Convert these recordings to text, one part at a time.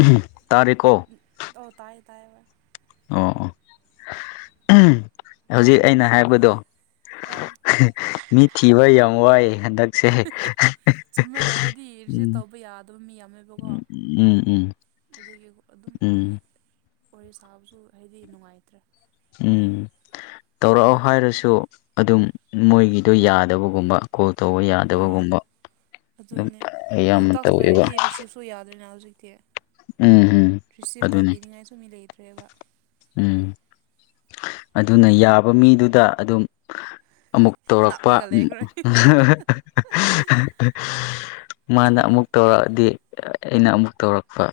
ꯎꯍꯝ ꯇꯥꯔꯦꯀꯣ ꯇꯧ ꯇꯥꯏ ꯇꯥꯏꯕ ꯑꯣꯑꫭ ꯑꯍꯝꯝ ꯍꯧꯖꯤꯛ ꯑꯩꯅ ꯍꯥꯏꯕꯗꯣ ꯑꯥ ꯃꯤ ꯊꯤꯕ ꯌꯥꯝ ꯋꯥꯏꯑ ꯍꯟꯗꯛꯁꯤ ꯆꯨꯝꯃꯦ ꯍꯥꯏꯗꯤ ꯔꯤꯁꯤꯞ ꯎꯝ ꯇꯧꯕ ꯌꯥꯗꯕ ꯃꯤ ꯌꯥꯝꯃꯦꯕꯀꯣ ꯎꯝ ꯎ ꯎꯝ ꯎꯝꯝ ꯑꯗꯨꯒꯤ ꯑꯗꯨꯝ ꯃꯤ ꯋꯥꯔꯤ ꯁꯥꯕꯁꯨ ꯍꯥꯏꯗꯤ ꯅꯨꯡꯉꯥꯏꯇ꯭ꯔꯦ ꯎꯝꯝ ꯇꯧꯔꯛꯑꯣ ꯍꯥꯏꯔꯁꯨ ꯑꯗꯨꯝ ꯃꯣꯏꯒꯤꯗꯣ ꯌꯥꯗꯕꯒꯨꯝꯕꯥ꯫ ꯀꯣꯜ ꯇꯧꯕ ꯑꯥ ꯌꯥꯗꯕꯒꯨꯝꯕ ꯑꯗꯨꯝ ꯑꯗꯨꯅꯦ ꯑꯌꯥꯝꯕꯅꯥ ꯇꯥꯛꯁ ꯇꯧꯋꯦꯕꯥ ꯂꯣꯏꯔꯗꯤ ꯔꯤꯁꯤꯞꯁꯨ ꯑꯗꯨ ꯌꯥꯗ꯭ꯔꯦꯅ ꯍꯧꯖꯤꯛꯇꯤ ꯎꯝ ꯎꯝ ꯔꯤꯁꯤꯞ ꯑꯗꯨꯅꯤ ꯇꯧꯕꯤꯅꯤꯉꯥꯏ ꯁꯨꯝ ꯃꯤ ꯂꯩꯇ꯭ꯔꯦꯕꯥ ꯎꯝ ꯑꯗꯨꯅ ꯌꯥꯕ ꯃꯤꯗꯨꯗꯥ ꯑꯗꯨꯝ꯫ ꯑꯃꯨꯛ ꯇꯧꯔꯛꯄ ꯅꯞꯔꯒ ꯂꯩꯈ꯭ꯔꯦ ꯃꯥꯅ ꯆꯨꯝꯃꯦ ꯑꯃꯨꯛ ꯇꯧꯔꯛꯑꯗꯤ ꯑꯩꯅ ꯑꯃꯨꯛ ꯇꯧꯔꯛꯄ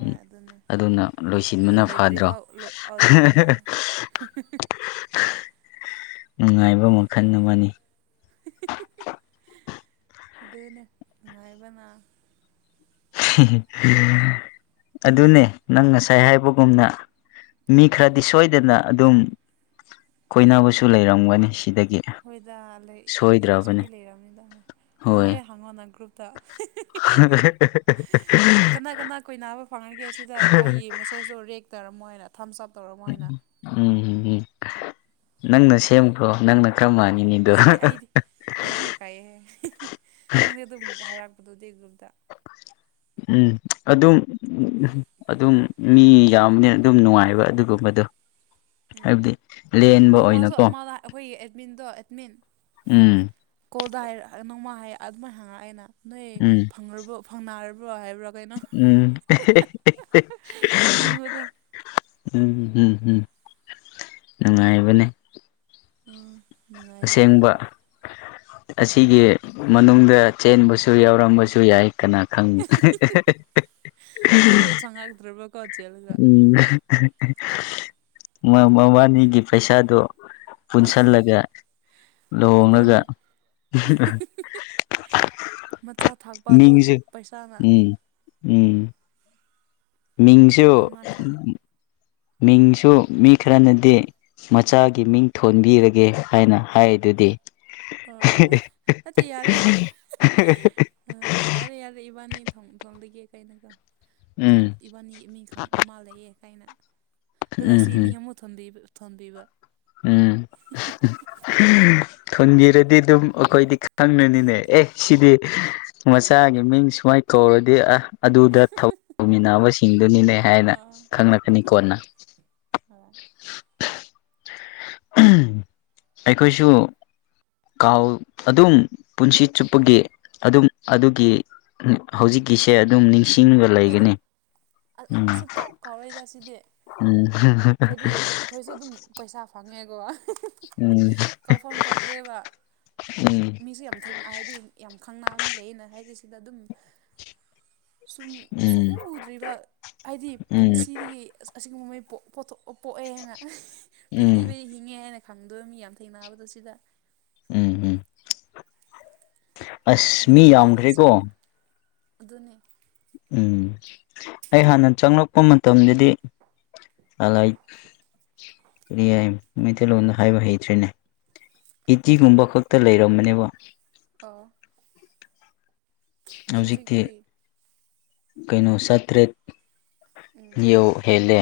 ꯎꯝ ꯑꯗꯨꯅꯦ ꯑꯗꯨꯅ ꯑꯗꯨꯝ ꯂꯣꯏꯁꯤꯟꯕꯅ ꯐꯗ꯭ꯔꯣ ꯂꯣꯏꯗ꯭ꯔꯤꯐꯥꯎ ꯍꯤ ꯍꯤ ꯅꯨꯡꯉꯥꯏꯕ ꯃꯈꯜ ꯑꯃꯅꯤ ꯍꯤ ꯍꯤ ꯍꯤ ꯑꯗꯨꯗꯅꯥ ꯉꯅꯨꯡꯉꯥꯏꯕꯅꯥ ꯑꯗꯨꯅꯦ ꯅꯪ ꯉꯁꯥꯏ ꯍꯥꯏꯕꯒꯨꯝꯅ ꯃꯤ ꯈꯔꯗꯤ ꯁꯣꯏꯗꯅꯥ ꯑꯗꯨꯝ ꯀꯣꯏꯅꯕꯁꯨ ꯂꯩꯔꯝꯒꯅꯤ ꯁꯤꯗꯒꯤ꯫ ꯍꯣꯏꯗ ꯁꯣꯏꯗ꯭ꯔꯕꯅꯦ ꯍꯧꯖꯤꯛꯇꯤ ꯂꯩꯔꯕꯔꯕꯅꯤꯗꯣꯏ ꯅꯪ ꯍꯣꯏ ꯍꯣꯔꯦꯟ ꯍꯪꯉꯣ ꯅꯪ ꯒ꯭ꯔꯨꯞ ꯇꯥ ꯍꯤ-ꯍꯤ-ꯍꯤ-ꯍꯤ ꯀꯅꯥ ꯀꯅꯥ ꯀꯏ ꯅꯥꯕ ꯐꯪꯍꯟꯒꯦ ꯁꯤꯗ ꯑꯩꯒꯤ ꯃꯦꯁꯦꯁꯇꯣ ꯔꯦꯛ ꯇꯧꯔꯝ ꯃꯣꯏꯅ ꯊꯝ ꯆꯞ ꯇꯧꯔ ꯃꯣꯏꯅ ꯎꯝ ꯎꯝ ꯎꯝ ꯅꯪꯅ ꯁꯦꯝꯈꯔꯣ ꯅꯪꯅ ꯈꯔ ꯃꯥꯟꯅꯤ ꯑꯁ ꯃꯤꯗꫭ ꯑꯩ ꯑꯩꯗꯤ ꯑꯩꯗꯤ ꯀꯥꯏꯑꯦꯍ ꯅꯪꯗꯦ ꯑꯗꯨꯝ ꯑꯃꯨꯛꯀ ꯍꯥꯏꯔꯛꯄꯗꯣ ꯗꯦ ꯒ꯭ꯔꯨꯞꯇ ꯎꯝ ꯑꯗꯨꯝ ꯑꯗꯨꯝ ꯃꯤ ꯌꯥꯝꯕꯅꯤꯅ ꯑꯗꯨꯝ ꯅꯨꯡꯉꯥꯏꯕ ꯑꯗꯨꯒꯨꯝꯕꯗꯣ ꯎꯝ ꯍꯥꯏꯕꯗꯤ ꯂꯦꯟꯕ ꯅꯣꯡꯃꯁꯨ ꯑꯣꯏꯅꯀꯣ ꯑꯃꯥ ꯑꯩꯈꯣꯏꯒꯤ ꯑꯦꯠꯃꯤꯟꯗꯣ ꯑꯦꯠꯃꯤꯟ꯫ ꯎꯝ ꯀꯣꯜꯗ ꯍꯥꯏꯔ ꯅꯣꯡꯃ ꯍꯥꯏ ꯑꯗꯨꯃꯥꯏꯅ ꯍꯥꯏꯌꯦꯅꯥ ꯅꯣꯏ ꯎꯝ ꯐꯪ ꯐꯪꯅꯔꯕ꯭ꯔꯣ ꯍꯥꯏꯔꯛ ꯎꯝ ꯑꯦ ꯍꯦ ꯑꯦ ꯍꯦ ꯅꯣꯛꯅꯤꯡꯕꯗꯣ ꯎꯝꯝꯝ ꯅꯨꯡꯉꯥꯏꯕꯅꯦ ꯑꯝ ꯑꯁꯦꯡꯕ ꯑꯁꯤꯒꯤ ꯃꯅꯨꯡꯗ ꯆꯦꯟꯕꯁꯨ ꯌꯥꯎꯔꯝꯕꯥ ꯌꯥꯏ ꯀꯅꯥ ꯈꯪ ꯉꯥꯎꯗꯔꯕꫭ ꯀꯣꯆꯦꯜꯒ ꯎꯝ ꯃꯕꯥꯅꯤꯒꯤ ꯄꯩꯁꯥꯗꯨꯣ ꯄꯨꯟꯁꯤꯜꯂꯒ ꯂꯨꯍꯣꯡꯂꯒ ꯑꯗꯨꯅꯦ ꯃꯆꯥ ꯊꯥꯛꯄ ꯑꯗꯨ ꯃꯤꯁꯦ ꯄꯩꯁꯥꯅ ꯎꯝ ꯎꯝ ꯃꯤꯡꯁꯨ ꯀꯅꯥ ꯈꯪ ꯃꯤꯡꯁꯨ ꯃꯤ ꯈꯔꯅꯗꯤ ꯃꯆꯥꯒꯤ ꯃꯤꯡ ꯊꯣꯟꯕꯤꯔꯒꯦ ꯍꯥꯏꯅ ꯍꯥꯏꯔꯤꯗꯨꯗꯤ ꯑ ꯑꯠꯇꯤ ꯌꯥꯔꯦ ꯑꯥ ꯌꯥꯔꯦ ꯌꯥꯔꯦ ꯏꯕꯥꯅꯤ ꯊꯨꯡ ꯊꯣꯟꯒꯦ ꯀꯥꯏꯅꯒ ꯎꯝ ꯏꯕꯥꯅꯤ ꯃꯤ ꯈꯪ ꯃꯥ ꯂꯩꯑ ꯀꯥꯏꯅ ꯑꯗꯨꯒ ꯎꯝ ꯁꯤ ꯎꯝ ꯃꯤꯡ ꯑꯃ ꯊꯣꯟꯕꯤꯕ ꯎꯝ ꯊꯣꯟꯕꯤꯔꯗꯤ ꯑꯗꯨꯝ ꯑꯩꯈꯣꯏꯗꯤ ꯈꯪꯅꯅꯤꯅꯦ ꯑꯦ ꯁꯤꯗꯤ ꯃꯁꯥꯒꯤ ꯃꯤꯡ ꯁꯨꯃꯥꯏ ꯀꯧꯔꯗꯤ ꯑꯥ ꯑꯗꯨꯗ ꯊꯕꯛ ꯃꯤꯟꯅꯕ ꯁꯤꯡꯗꯨꯅꯤꯅꯦ ꯍꯥꯏꯅ ꯈꯪꯂꯛꯀꯅꯤ ꯀꯣꯟꯅꯥ ꯑ ꯑꯩꯈꯣꯏꯁꯨ ꯀꯥꯎ ꯑꯗꯨꯝ ꯄꯨꯟꯁꯤ ꯆꯨꯞꯄꯒꯤ ꯑꯗꯨꯝ ꯑꯗꯨꯒꯤ ꯍꯧꯖꯤꯛꯀꯤꯁꯦ ꯑꯗꯨꯝ ꯅꯤꯡ ꯁꯤꯡꯒ ꯍꯣꯏ ꯍꯣꯏꯗ ꯂꯩꯒꯅꯤ ꯎꯝ ꯁꯨꯡꯀꯥꯎ ꯀꯥꯎꯔꯣꯏꯗ ꯁꯤꯗꯤ ꯎꯝ ꯍꯥꯏꯗꯤ ꯑꯩꯈꯣꯏꯁꯨ ꯑꯗꯨꯝ ꯄꯩꯁꯥ ꯐꯪꯉꯦꯀꯣ ꯎꯝ ꯀꯥꯎꯐꯝ ꯊꯣꯛꯇ꯭ꯔꯦꯕ ꯃꯤꯁꯨ ꯌꯥꯝ ꯁ°ꯡꯅ ꯍꯥꯏꯗꯤ ꯌꯥꯝ ꯈꯪꯅ ꯑꯃ ꯂꯩꯌꯦꯅ ꯍꯥꯏꯗꯤ ꯁꯤꯗ ꯑꯗꯨꯝ ꯁꯨꯝ ꯎꯝ ꯁꯨꯡꯎ ꯎꯗ꯭ꯔꯤꯕ ꯍꯥꯏꯗꯤ ꯎꯝ ꯎꯝ ꯄꯨꯟꯁꯤꯗꯒꯤ ꯑꯁꯤꯒꯨꯝꯕ ꯃꯩ ꯄꯣꯊꯣꯛ ꯑꯣ ꯄꯣꯛꯑꯦ ꯍꯥꯏꯅ ꯎꯝ ꯄ꯭ꯔꯤꯊꯤꯕꯤꯗꯤ ꯍꯤꯡꯉꯦ ꯍꯥꯏꯅ ꯈꯪꯗꯣꯏ ꯃꯤ ꯌꯥꯝ ꯊꯦꯡꯅꯕꯗꯣ ꯁꯤꯗ ꯎꯝꯝ ꯎꯝꯝ ꯄ꯭ꯔꯤꯊꯤꯕꯤꯗ ꯌꯥꯝꯈ꯭ꯔꯦꯀꯣ ꯑꯁꯤꯒꯨꯝꯕ ꯑꯗꯨꯅꯦ ꯎꯝ ꯑꯩ ꯍꯥꯟꯅ ꯆꯪꯂꯛꯄ ꯃꯇꯝꯗꯗꯤ ꯑꯂꯥꯏ ꯀꯔꯤ ꯃꯥꯏꯇꯩꯂꯣꯟꯗ ꯍꯥꯏꯕ ꯍꯩꯇ꯭ꯔꯤꯅꯦ ꯀꯔꯤ ꯏꯇꯤꯒꯨꯝꯕ ꯈꯛꯇ ꯂꯩꯔꯝꯕꯅꯦꯕꯥ ꯑꯥ ꯍꯧꯖꯤꯛꯇꯤ ꯀꯩꯅꯣ ꯆꯥꯇ꯭ꯔꯦꯠ꯫ ꯎꯝ ꯏꯌꯦ ꯍꯦꯂꯦ꯫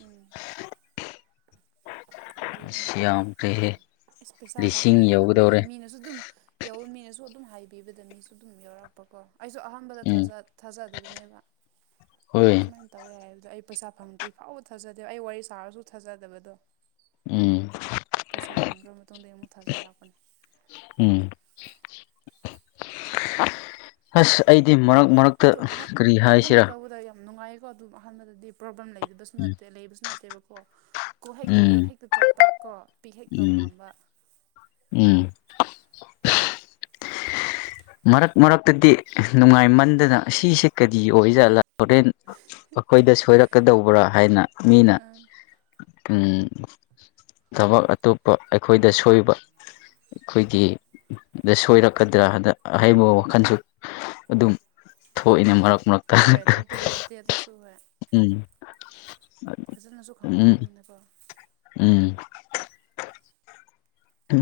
ꯎꯝ꯫ ꯑꯗꯨꯅ ꯑꯁ ꯌꯥꯝꯈ꯭ꯔꯦꯍꯦ ꯑꯁ ꯄꯩꯁꯥ ꯂꯤꯁꯤꯡ ꯐꯪꯉꯦꯅ ꯌꯧꯒꯗꯧꯔꯦ ꯈꯪꯕꯒꯤ ꯃꯤꯅꯁꯨ ꯑꯗꯨꯝ꯫ ꯌꯧ ꯃꯤꯅꯁꯨ ꯑꯗꯨꯝ ꯍꯥꯏꯕꯤꯕꯗ ꯃꯤꯁꯨ ꯑꯗꯨꯝ ꯌꯥꯎꯔꯛꯄꯀꯣ ꯑꯩꯁꯨ ꯑꯍꯥꯟꯕꯗ ꯎꯝ ꯊꯥꯖꯗꯕꯅꯦꯕ꯫ ꯍꯣꯏ꯫ ꯁꯨꯃꯥꯏꯅ ꯇꯧꯋꯦ ꯍꯥꯏꯕꯗꯣ ꯑꯩ ꯄꯩꯁꯥ ꯐꯪꯗ꯭ꯔꯤ ꯐꯥꯎꯕꯗ ꯊꯥꯖꯗꯦꯕ ꯑꯩ ꯋꯥꯔꯤ ꯁꯥꯔꯁꯨ ꯊꯥꯖꯗꯕꯗꯣ꯫ ꯎꯝ ꯄꯩꯁꯥ ꯐꯪꯈ꯭ꯔ ꯃꯇꯨꯡꯗ ꯑꯃꯨꯛ ꯊꯥꯖꯔꯛꯄꯅꯤ꯫ ꯎꯝ꯫ ꯑꯁ ꯑꯩꯗꯤ ꯃꯔꯛ꯫ ꯃꯔꯛꯇ ꯑꯗꫭ ꯑꯍꯥꯟ ꯀꯔꯤ ꯑꯍꯥꯟꯕ ꯍꯥꯏꯁꯤꯔꯥ ꯇꯧꯕꯗ ꯌꯥꯝ ꯅꯨꯡꯉꯥꯏ꯫ ꯑꯗꫭ ꯑꯗꯨꯝ ꯑꯍꯥꯟꯕꯗꯗꯤ ꯄ꯭ꯔꯣꯕ꯭ꯂꯦꯝ ꯂꯩꯗꯕꯁꯨ ꯅꯠꯇꯦ ꯂꯩꯕꯁꯨ ꯅꯠꯇꯦꯕꯀꯣ꯫ ꯀꯣꯛ ꯍꯦꯛ ꯇꯧꯕꯗꯣ ꯎꯝ ꯎꯝ ꯍꯦꯛꯇ ꯆꯠꯄ ꯀꯣ ꯄꯤꯛ ꯍꯦꯛ ꯇꯧꯕ ꯎꯝ ꯉꯝꯕ꯫ ꯎꯝ꯫ ꯃꯔꯛ ꯃꯔꯛꯇꯗꯤ ꯅꯨꯡꯉꯥꯏꯃꯟꯗꯅꯥ ꯁꯤꯁꯦ ꯀꯔꯤ ꯑꯣꯏꯖꯥꯠꯔꯥ ꯍꯣꯔꯦꯟ꯫ ꯑꯩꯈꯣꯏꯗ ꯁꯣꯏꯔꯛꯀꯗꯧꯕ꯭ꯔꯥ ꯍꯥꯏꯅ ꯃꯤꯅꯥ ꯎꯝ ꯎꯝ꯫ ꯊꯕꯛ ꯑꯇꯣꯞꯄ ꯑꯩꯈꯣꯏꯗ ꯁꯣꯏꯕ꯫ ꯑꯩꯈꯣꯏꯒꯤꯗ ꯁꯣꯏꯔꯛꯀꯗ꯭ꯔꯥ ꯍꯟꯗꯛ꯫ ꯑꯍ°ꯟꯕꯥ ꯋꯥꯈꯜꯁꯨ ꯑꯗꯨꯝ ꯊꯣꯛꯏꯅꯥ ꯃꯔꯛ ꯃꯔꯛ꯫ ꯍꯣꯏ ꯊꯣꯛꯇꯕꯥ ꯅꯠꯇꯦ ꯑꯗꯨꯁꯨ ꯍꯣꯏ꯫ ꯎꯝ꯫ ꯐꯖꯅꯁꯨ ꯎꯝ ꯈꯪꯗꯔꯕꯅꯤꯅꯀꯣ꯫ ꯎꯝ꯫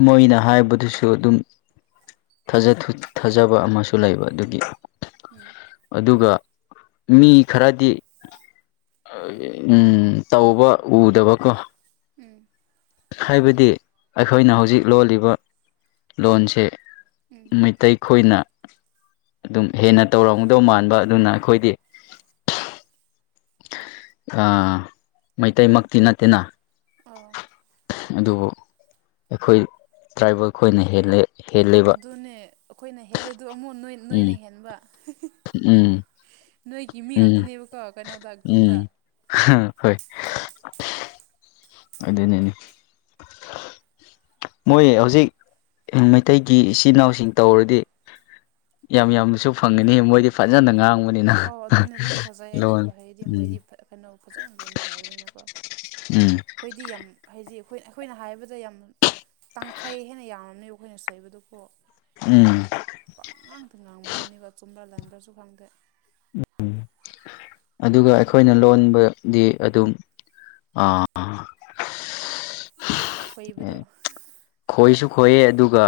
ꯃꯣꯏꯅꯥ ꯍꯥꯏꯕꯗꯁꯨ ꯑꯗꯨꯝ꯫ ꯊꯥꯖꯕ ꯑꯃꯁꯨ ꯂꯩꯕ ꯑꯗꯨꯒꯤ꯫ ꯎꯝ ꯑꯗꯨꯒ ꯃꯤ ꯈꯔꯗꯤ꯫ ꯎꯝ ꯇꯧꯕ ꯎꯗꯥꯕꯀꯣ꯫ ꯎꯝ꯫ ꯍꯥꯏꯕꯗꯤ ꯑꯩꯈꯣꯏꯅ ꯍꯧꯖꯤꯛ ꯂꯣꯜꯂꯤꯕ ꯂꯣꯟꯁꯤ꯫ ꯎꯝ ꯃꯩꯇꯩ ꯈꯣꯏꯅ ꯑꯗꯨꯝ ꯍꯦꯟꯅ ꯇꯧꯔꯝꯗꯧ ꯃꯥꯟꯕ ꯑꯗꯨꯅ ꯑꯩꯈꯣꯏꯗꯤ꯫ ꯃꯩꯇꯩꯃꯛꯇꯤ ꯅꯠꯇꯦꯅ꯫ ꯑꯣ ꯑꯗꯨꯕꯨ ꯑꯩꯈꯣꯏ ꯇ꯭ꯔꯥꯏꯕꯦꯜ ꯈꯣꯏꯅꯥ ꯍꯦꯜꯂꯦ ꯍꯦꯜꯂ°꯫ ꯑꯗꯨꯅꯦ ꯑꯩꯈꯣꯏꯅ ꯍꯦꯜꯂꯦꯗꫭ ꯑꯃꯨꯛ ꯎꯝ ꯅꯣꯏꯅ ꯍꯦꯟꯕꯥ꯫ ꯎꯝ꯫ ꯅꯣꯏꯒꯤ ꯃꯤ ꯎꯝ ꯉꯥꯛꯇꯅꯦꯕꯀꯣ ꯀꯩꯅꯣꯗ ꯒ꯭ꯔꯨꯞꯇ꯫ ꯎꯝ ꯍꯣꯏ꯫ ꯑꯗꯨꯅꯅꯤ꯫ ꯃꯣꯏ ꯍꯧꯖꯤꯛ ꯃꯩꯇꯩꯒꯤ ꯏꯆꯤꯜ ꯏꯅꯥꯎꯁꯤꯡ ꯇꯧꯔꯗꯤ꯫ ꯌꯥꯝ ꯌꯥꯝꯅꯁꯨ ꯐꯪꯒꯅꯤ ꯃꯣꯏꯗꯤ ꯐꯖꯅ ꯉꯥꯡꯕ꯫ ꯑꯧ ꯑꯗꯨꯅꯦ ꯑꯗꯨꯃꯥꯏꯅ ꯊꯥꯖꯩ ꯑꯩꯁꯨ ꯍꯥꯏꯗꯤ ꯎꯝ ꯃꯣꯏꯗꯤ ꯀꯩꯅꯣ ꯐꯖꯅ ꯂꯣꯟꯕ ꯍꯥꯏꯕꯅꯤꯅꯀꯣ꯫ ꯎꯝ꯫ ꯑꯩꯈꯣꯏꯗꯤ ꯌꯥꯝ ꯍꯥꯏꯗꯤ ꯑꯩꯈꯣꯏ ꯑꯩꯈꯣꯏꯅ ꯍꯥꯏꯕꯗ ꯌꯥꯝ꯫ ꯇꯪꯈꯥꯏ ꯍꯦꯟꯅ ꯌꯥꯝꯔꯝꯅꯦ ꯑꯩꯈꯣꯏꯅ ꯆꯩꯕꯗꯨꯕꯨ꯫ ꯎꯝ꯫ ꯄ ꯉꯥꯡꯇ ꯉꯥꯡꯕꯗꯨꯅꯦꯕ ꯑ ꯆꯨꯝꯕ꯭ꯔꯥ ꯂꯟꯕ꯭ꯔꯁꯨ ꯈꯪꯗꯦ꯫ ꯑꯗꯨꯒ ꯑꯩꯈꯣꯏꯅ ꯂꯣꯟꯕꯗꯤ ꯑꯗꯨꯝ꯫ ꯑꯥ꯫ ꯈꯣꯏꯕꯗꯣ꯫ ꯈꯣꯏꯁꯨ ꯈꯣꯏꯌꯦ ꯑꯗꯨꯒ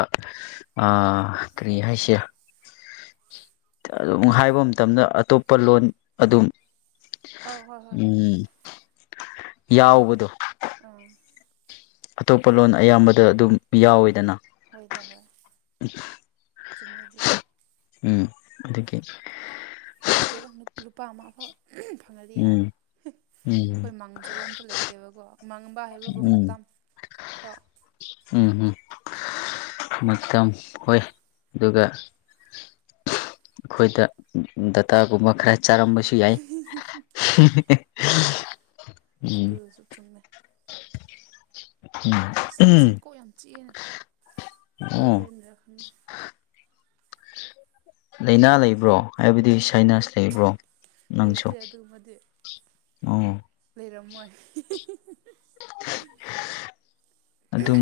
ꯀꯔꯤ ꯍꯥꯏꯁꯤꯔ꯫ ꯑꯗꯨꯝ ꯍꯥꯏꯕ ꯃꯇꯝꯗ ꯑꯇꯣꯞꯄ ꯂꯣꯟ ꯑꯗꯨꯝ꯫ ꯑꯧ ꯍꯣꯏ ꯍꯣꯏ ꯍꯣꯏ ꯎꯝ ꯑꯗꯨꯅꯤ ꯌꯥꯎꯕꯗꯣ ꯑꯥ ꯑꯇꯣꯞꯄ ꯂꯣꯟ ꯑꯌꯥꯝꯕꯗ ꯑꯗꯨꯝ ꯌꯥꯎꯋꯦꯗꯅ ꯍꯣꯏꯗ ꯍꯣꯏ ꯆꯨꯝꯃꯦ ꯑꯗꯨꯗꯤ ꯎꯝ ꯑꯗꯨꯗꯗꯒꯤꯦ ꯀꯩꯗꯦꯗ ꯂꯨꯄꯥ ꯑꯃꯐꯥꯎ ꯐꯪꯉꯗꯤ ꯌꯥꯔꯦ ꯎꯝ ꯎꯝ ꯑꯩꯈꯣꯏ ꯃꯥꯡꯖꯕ ꯑꯝꯇ ꯂꯩꯇꯦꯕꯀꯣ ꯃꯥꯡꯕ ꯍꯥꯏꯕꯕꯨ ꯎꯝ ꯃꯇꯝ ꯀꯣ ꯎꯝ ꯎꯝ ꯃꯇꯝ ꯍꯣꯏ ꯑꯗꯨꯒ ꯑꯩꯈꯣꯏꯗ ꯗꯇꯥꯒꯨꯝꯕ ꯈꯔ ꯆꯥꯔꯝꯕꯁꯨ ꯌꯥꯏ ꯍꯤꯍꯤ ꯍꯣꯏ ꯍꯣꯏ ꯑꯗꯨꯁꯨ ꯆꯨꯝꯃꯦ ꯏꯁꯤꯡ ꯉꯁꯤ ꯎꯝ ꯀꯣꯛ ꯌꯥꯝ ꯆꯤꯛꯑꯦꯅ ꯑꯣ ꯋꯦꯗꯔꯅꯤꯔ ꯈꯪꯅꯦ ꯂꯥꯏꯅꯥ ꯂꯩꯕ꯭ꯔꯣ ꯍꯥꯏꯕꯗꯤ ꯁꯥꯏꯅꯥꯁ ꯂꯩꯕ꯭ꯔꯣ ꯅꯪꯁꯣ ꯂꯩꯇꯦ ꯑꯗꯨꯒꯨꯝꯕꯗꯤ ꯑꯣ ꯂꯩꯔꯝꯃꯣꯏ ꯑꯗꯨꯝ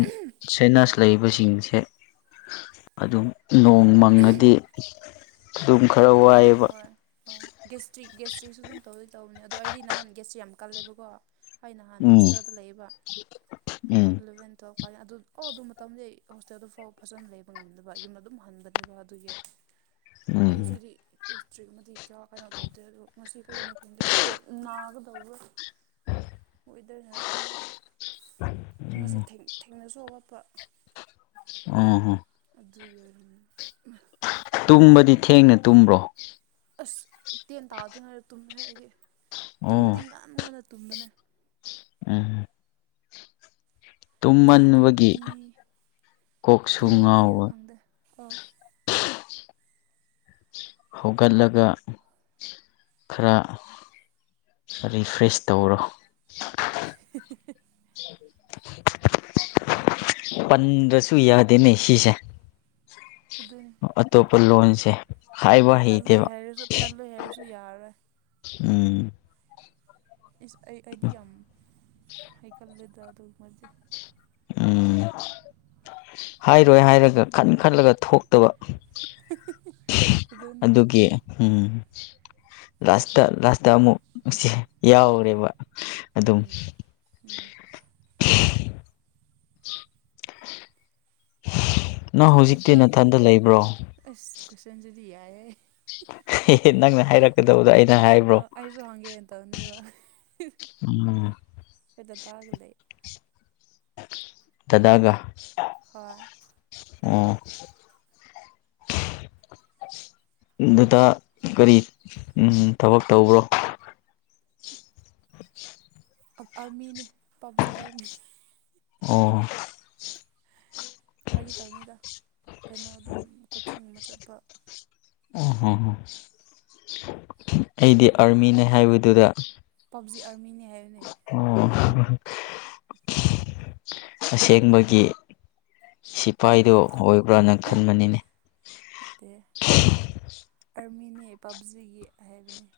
ꯁꯅꯥꯁ ꯂꯩꯕꯁꯤꯡꯁꯦ ꯑꯗꯨꯝ ꯅꯣꯡ ꯃꯪꯉꯗꯤ ꯑꯗꯨꯝ ꯈꯔ ꯑꯣ ꯋꯥꯏꯑꯦꯕ ꯍꯣꯏ ꯑꯣ ꯦꯁꯇ꯭ꯔꯤꯛ ꯦꯁꯇ꯭ꯔꯤꯛꯁꯨ ꯇꯧꯏ ꯇꯧꯕꯅꯦ ꯑꯗꯣ ꯑꯩꯗꯤ ꯅꯍꯥꯟ ꯒꯦꯁꯁꯦ ꯌꯥꯝ ꯀꯜꯂꯦꯕꯀꯣ ꯑꯩ ꯅꯍꯥꯟ ꯎꯝ ꯍꯣꯁꯇꯦꯜꯗ ꯂꯩꯌꯦꯕ ꯎꯝ ꯏꯂꯕꯦꯟ ꯇꯨꯋꯦꯜꯞ ꯀꯥꯏꯅꯤ ꯑꯗꯨ ꯑꯣ ꯑꯗꯨ ꯃꯇꯝꯗꯤ ꯑꯩ ꯍꯣꯁꯇꯦꯜꯗꯨ ꯐꯥꯎ ꯐꯖꯅ ꯂꯩꯕ ꯉꯝꯗꯕ ꯌꯨꯝ ꯑꯗꯨꯝ ꯍꯟꯕꯅꯦꯕ ꯑꯗꯨꯒꯤ ꯍ ꯑꯗꯨꯗꯨꯗꯤ ꯄꯦꯁꯇ꯭ꯔꯤꯛ ꯑꯃꯗꯤ ꯀꯌꯥ ꯀꯩꯅꯣ ꯇꯧꯗꯦ ꯃꯁꯤ ꯀꯩꯒꯤꯅꯣ ꯈꯪꯗꯦꯣꯏ ꯅꯥꯒꯗꯧꯔ [inaudible] ꯋꯦꯗꯔꯅꯔ ꯈꯪꯗꯦ ꯉꯁꯤ ꯊ°ꯡ ꯊꯦꯡꯅꯁꯨ ꯍꯧꯒꯠꯄ ꯑꯣ ꯑꯗꯨ ꯑꯣꯏꯔ ꯇꯨꯝꯕꯗꯤ ꯊꯦꯡꯅ ꯇꯨꯝꯕ꯭ꯔꯣ ꯑꯁ ꯇꯦꯟ ꯇꯥꯗ꯭ꯔꯤꯉꯩꯗ ꯇꯨꯝꯃꯦ ꯍꯦ ꯑꯩꯗꯤ ꯑꯣ ꯇꯨꯝꯕꯗꯤ ꯉꯥꯟ ꯉꯟꯅ ꯇꯨꯝꯕꯅꯦ꯫ ꯎꯝ ꯅꯥꯏꯟ ꯇꯨꯝꯃꯟꯕꯒꯤ ꯊꯥꯔꯇꯤ ꯀꯣꯛꯁꯨ ꯇꯃꯟꯕꯤꯒꯔꯥ ꯉꯥꯎꯕ ꯈꯪꯗꯦ ꯑꯧ ꯍꯧꯒꯠꯂꯒ ꯈꯔ ꯔꯤꯐ꯭ꯔꯦꯁ ꯇꯧꯔꯣ [inaudible] ꯄꯟꯗꯕꯁꯨ ꯌꯥꯗꯦꯅꯦ ꯁꯤꯁꯤ꯫ ꯑꯗꯨꯅꯤ ꯑꯇꯣꯞꯄ ꯂꯣꯣꯟꯁ ꯇꯜꯂꯣꯏ ꯍꯥꯏꯔꯁꯨ ꯇꯜꯂꯣꯏ ꯍꯥꯏꯔꯁꯨ ꯌꯥꯔꯣꯏ ꯎꯝ ꯏꯁ ꯑꯩ ꯑꯩꯗꯤ ꯌꯥꯝ ꯍꯩꯒꯜꯂꯦꯗꯥ ꯑꯗꯨꯃꯥꯗꯤ ꯎꯝ ꯍꯥꯏꯔꯣꯏ ꯍꯥꯏꯔꯒ ꯈꯟ ꯈꯜꯂꯒ ꯊꯣꯛꯇꯕ ꯑꯗꯨꯅ ꯑꯗꯨꯒꯤ ꯎꯝ ꯂꯥꯁꯇ ꯂꯥꯁꯇ ꯑꯃꯨꯛ ꯉ ꯌꯥꯎꯔꯦꯕ ꯑꯗꯨꯝ ꯎꯝꯝ [inaudible] ꯅꯪ ꯍꯧꯖꯤꯛꯇꯤ ꯅꯊꯟꯗ ꯂꯩꯕ꯭ꯔꯣ ꯑꯁ ꯀ꯭ꯋꯁꯟꯖꯂꯤ ꯌꯥꯌꯦ ꯑꯦ ꯅꯪꯅ ꯍꯥꯏꯔꯛꯀꯗꯕꯗꯣ ꯑꯩꯅ ꯍꯥꯏꯕ꯭ꯔꯣ ꯆ꯭ꯔꯣꯒꯦ ꯑꯦꯟ ꯇꯅꯤ ꯋꯥ ꯎ ꯑꯩꯈꫭꯏ ꯗꯥꯗꯥꯒ ꯂꯩ ꯗꯗꯥꯒ ꯍꯣꯏ ꯑꯣ ꯑꯗꯨꯗ ꯀꯔꯤ ꯊꯕꯛ ꯇꯧꯕ꯭ꯔꯣ [inaudible] ꯑꯥꯔꯃꯤꯅꯦ ꯄꯞꯖꯤ ꯑꯥꯔꯃꯤ ꯑꯣ ꯐꯥꯒꯤꯇꯧꯕꯅꯤꯗ ꯀꯩꯅꯣ ꯑꯗꯨꯝ ꯀꯣꯆꯤꯡꯒꯨꯝꯕ ꯆꯠꯄ ꯑꯣꯍꯣ ꯑꯩꯗꯤ ꯑꯥꯔꯃꯤꯅꯦ ꯍꯥꯏꯕꯗꯨꯗ ꯄꯕꯖꯤ ꯑꯥꯔꯃꯤꯅꯤ ꯍꯥꯏ ꯑꯣ ꯑꯁꯦꯡꯕꯒꯤ ꯁꯤꯐꯥꯏꯗꯣ ꯑꯣꯏꯕ꯭ꯔꯥ ꯈꯟꯕꯅꯤꯅꯦ ꯅꯠꯇꯦꯍꯦ ꯑꯥꯔꯃꯤꯅꯤ ꯄꯞꯖꯤꯒꯤ ꯍꯥꯏꯕꯅꯤ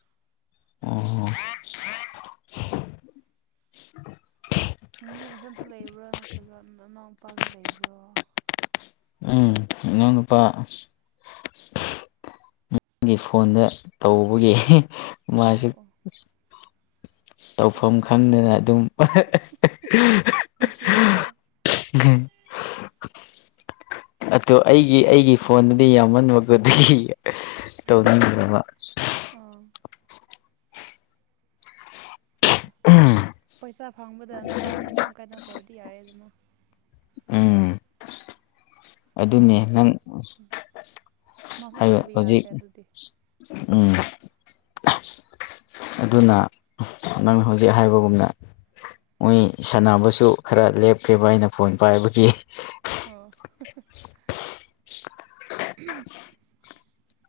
ꯑꯣ ꯅꯪꯗꯤ ꯅꯊꯟꯇ ꯂꯩꯕ꯭ꯔꯥ ꯅꯠꯇ꯭ꯔꯒ ꯅꯅꯥꯎ ꯅꯨꯄꯥꯒ ꯂꯩꯕ꯭ꯔꯣ ꯎꯝ ꯏꯅꯥꯎ ꯅꯨꯄꯥ ꯃꯤꯒꯤ ꯐꯣꯟꯗ ꯇꯧꯕꯒꯤ ꯃꯥꯥꯏꯁꯨ ꯑꯣ ꯇꯧꯐꯝ ꯏꯁ ꯈꯪꯗꯅ ꯑꯗꯨꯝ ꯅꯨꯡꯁꯤꯌꯦꯍꯦ ꯍꯝ [unintelligible] ꯑꯣ ꯑꯩꯒꯤ ꯑꯩꯒꯤ ꯐꯣꯟꯗꯗꯤ ꯌꯥꯝꯃꯟꯕꯒꯗꯤ ꯇꯧꯅꯤꯡꯗꯔꯕ ꯎꯝ ꯑꯩꯗ ꯄꯩꯁꯥ ꯐꯪꯕꯗ ꯅꯕꯅꯤ ꯑꯗꯨꯝ ꯀꯥꯏꯩꯅꯣ ꯇꯧꯔꯗꯤ ꯌꯥꯔꯦꯗꯅ ꯎꯝ ꯑꯗꯨꯅꯦ ꯅꯪ ꯃꯥꯁꯨ ꯃꯥꯁꯨ ꯍꯥꯏꯕ ꯁꯥꯎꯕ ꯍꯧꯖꯤꯛ ꯌꯥꯗꯦ ꯑꯗꯨꯗꯤ ꯎꯝ ꯑꯗꯨꯅ ꯅꯪ ꯍꯧꯖꯤꯛ ꯍꯥꯏꯕꯒꯨꯝꯅ ꯃꯣꯏ ꯁꯥꯟꯅꯕꯁꯨ ꯈꯔ ꯂꯦꯞꯀꯕ ꯑꯩꯅ ꯐꯣꯟ ꯄꯥꯏꯕꯒꯤ ꯑꯣ [unintelligible]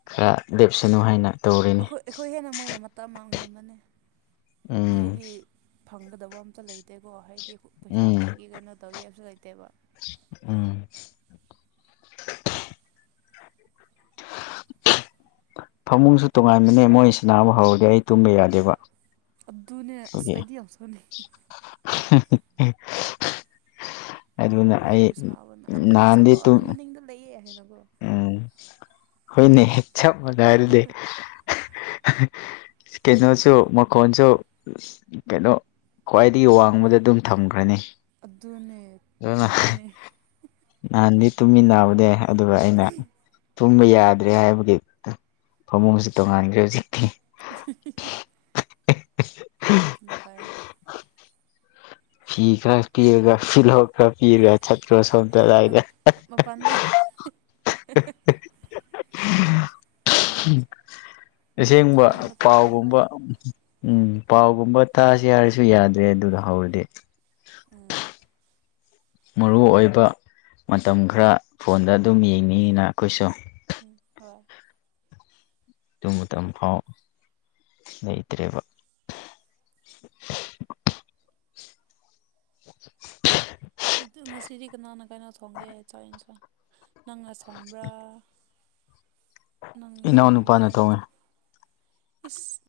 ꯈꯔ ꯂꯦꯞꯁꯅꯨ ꯍꯥꯏꯅ ꯇꯧꯔꯤꯅꯤ ꯑꯩꯈꯣꯏ ꯑꯩꯈꯣꯏ ꯍꯦꯟꯅ ꯃꯣꯏꯅ ꯃꯇꯝ ꯃꯥꯡꯍꯟꯕꯅꯦ ꯎꯝ ꯃꯣꯏꯗꯤ ꯐꯪꯒꯗꯕ ꯑꯝꯇ ꯂꯩꯇꯦꯀꯣ ꯍꯥꯏꯗꯤ ꯄꯩꯁꯥ ꯎꯝ ꯄꯤꯒꯦ ꯀꯩꯅꯣ ꯇꯧꯒꯦ ꯍꯥꯏꯕꯁꯨ ꯂꯩꯇꯦꯕ ꯎꯝ ꯐꯃꯨꯡꯁꯨ ꯇꯣꯉꯥꯟꯕꯅꯦ ꯃꯣꯏꯁꯥꯅꯥꯕ ꯍꯧꯔꯗꯤ ꯑꯩ ꯇꯨꯝꯕ ꯌꯥꯗꯦꯕ ꯑꯗꯨꯗꯨꯅꯦ ꯑꯁ ꯑꯗꯨꯒꯤ ꯑꯩꯗꯤ ꯁꯥꯎꯅꯤ [unintelligible] ꯑꯗꯨꯅ ꯑꯩ ꯅꯍꯥꯟꯗꯩ ꯇꯨꯝ ꯌꯨꯝꯗ ꯂꯩꯌꯦ ꯍꯥꯏꯅꯀꯣ ꯎꯝ ꯍꯣꯏꯅꯦ ꯆꯞ ꯃꯅꯔ‌ꯦꯅ‌ꯦ ꯀꯩꯅꯣꯁꯨ ꯃꯈꯣꯟꯁꯨ ꯀꯩꯅꯣ ꯈ꯭ꯋꯥꯏꯗꯒꯤ ꯋꯥꯡꯕꯗ ꯑꯗꯨꯝ ꯊꯝꯈ꯭ꯔꯅꯤ ꯑꯗꯨꯅꯦ ꯑꯗꯨ ꯑꯗꯨꯅꯦ ꯅꯍꯥꯟꯗꯤ ꯇꯨꯝꯃꯤꯟꯅꯕꯅꯦ ꯑꯗꯨꯒ ꯑꯩꯅ ꯇꯨꯝꯕ ꯌꯥꯗ꯭ꯔꯦ ꯍꯥꯏꯕꯒꯤ ꯐꯃꯨꯡꯁꯨ ꯇꯣꯡꯉꯥꯟꯈ꯭ꯔꯦ ꯍꯧꯖꯤꯛꯇꯤ [unintelligible] ꯑꯗꯨꯅꯥ ꯐꯩꯌꯦ ꯐꯤ ꯈꯔ ꯄꯤꯔꯒ ꯄꯤꯂꯣ ꯈꯔ ꯄꯤꯔꯒ ꯆꯠ꯭ꯔꯣ ꯁꯣꯝꯇ [unintelligible] ꯃꯄꯥꯟꯗ [unintelligible] ꯑꯁꯦꯡꯕ ꯈꯪꯍꯥꯡꯕ ꯇꯥꯕꯅꯦ ꯄꯥꯎꯒꯨꯝꯕ ꯑꯗꯨꯃꯥꯏꯅ ꯎꯝ ꯄꯥꯎꯒꯨꯝꯕ ꯇꯥꯁꯤ ꯍꯥꯏꯔꯁꯨ ꯌꯥꯗ꯭ꯔꯦ ꯑꯗꯨꯗ ꯍꯧꯔꯗꯤ ꯎꯝ ꯃꯔꯨ ꯑꯣꯏꯕ ꯃꯇꯝ ꯈꯔ ꯐꯣꯟꯗ ꯑꯗꯨꯝ ꯌꯦꯡꯅꯤꯡꯉꯤꯅ ꯑꯩꯈꯣꯏꯁꯨ ꯎꯝ ꯍꯣꯏ ꯑꯗꯨ ꯃꯇꯝ ꯐꯥꯎ ꯂꯩꯇ꯭ꯔꯦꯕ [inaudible] ꯉꯁꯤꯗꯤ ꯀꯅꯥꯅ ꯀꯅꯥ ꯊꯣꯡꯒꯦ ꯆꯥꯛ ꯏꯟꯁꯥꯡ ꯅꯪꯂ ꯁꯣꯡꯕ꯭ꯔꯥ ꯅꯪ ꯏꯅꯥꯎꯅꯨꯄꯥꯅ ꯊꯣꯡꯉꯦ ꯅꯎꯅꯠꯇ ꯏꯁ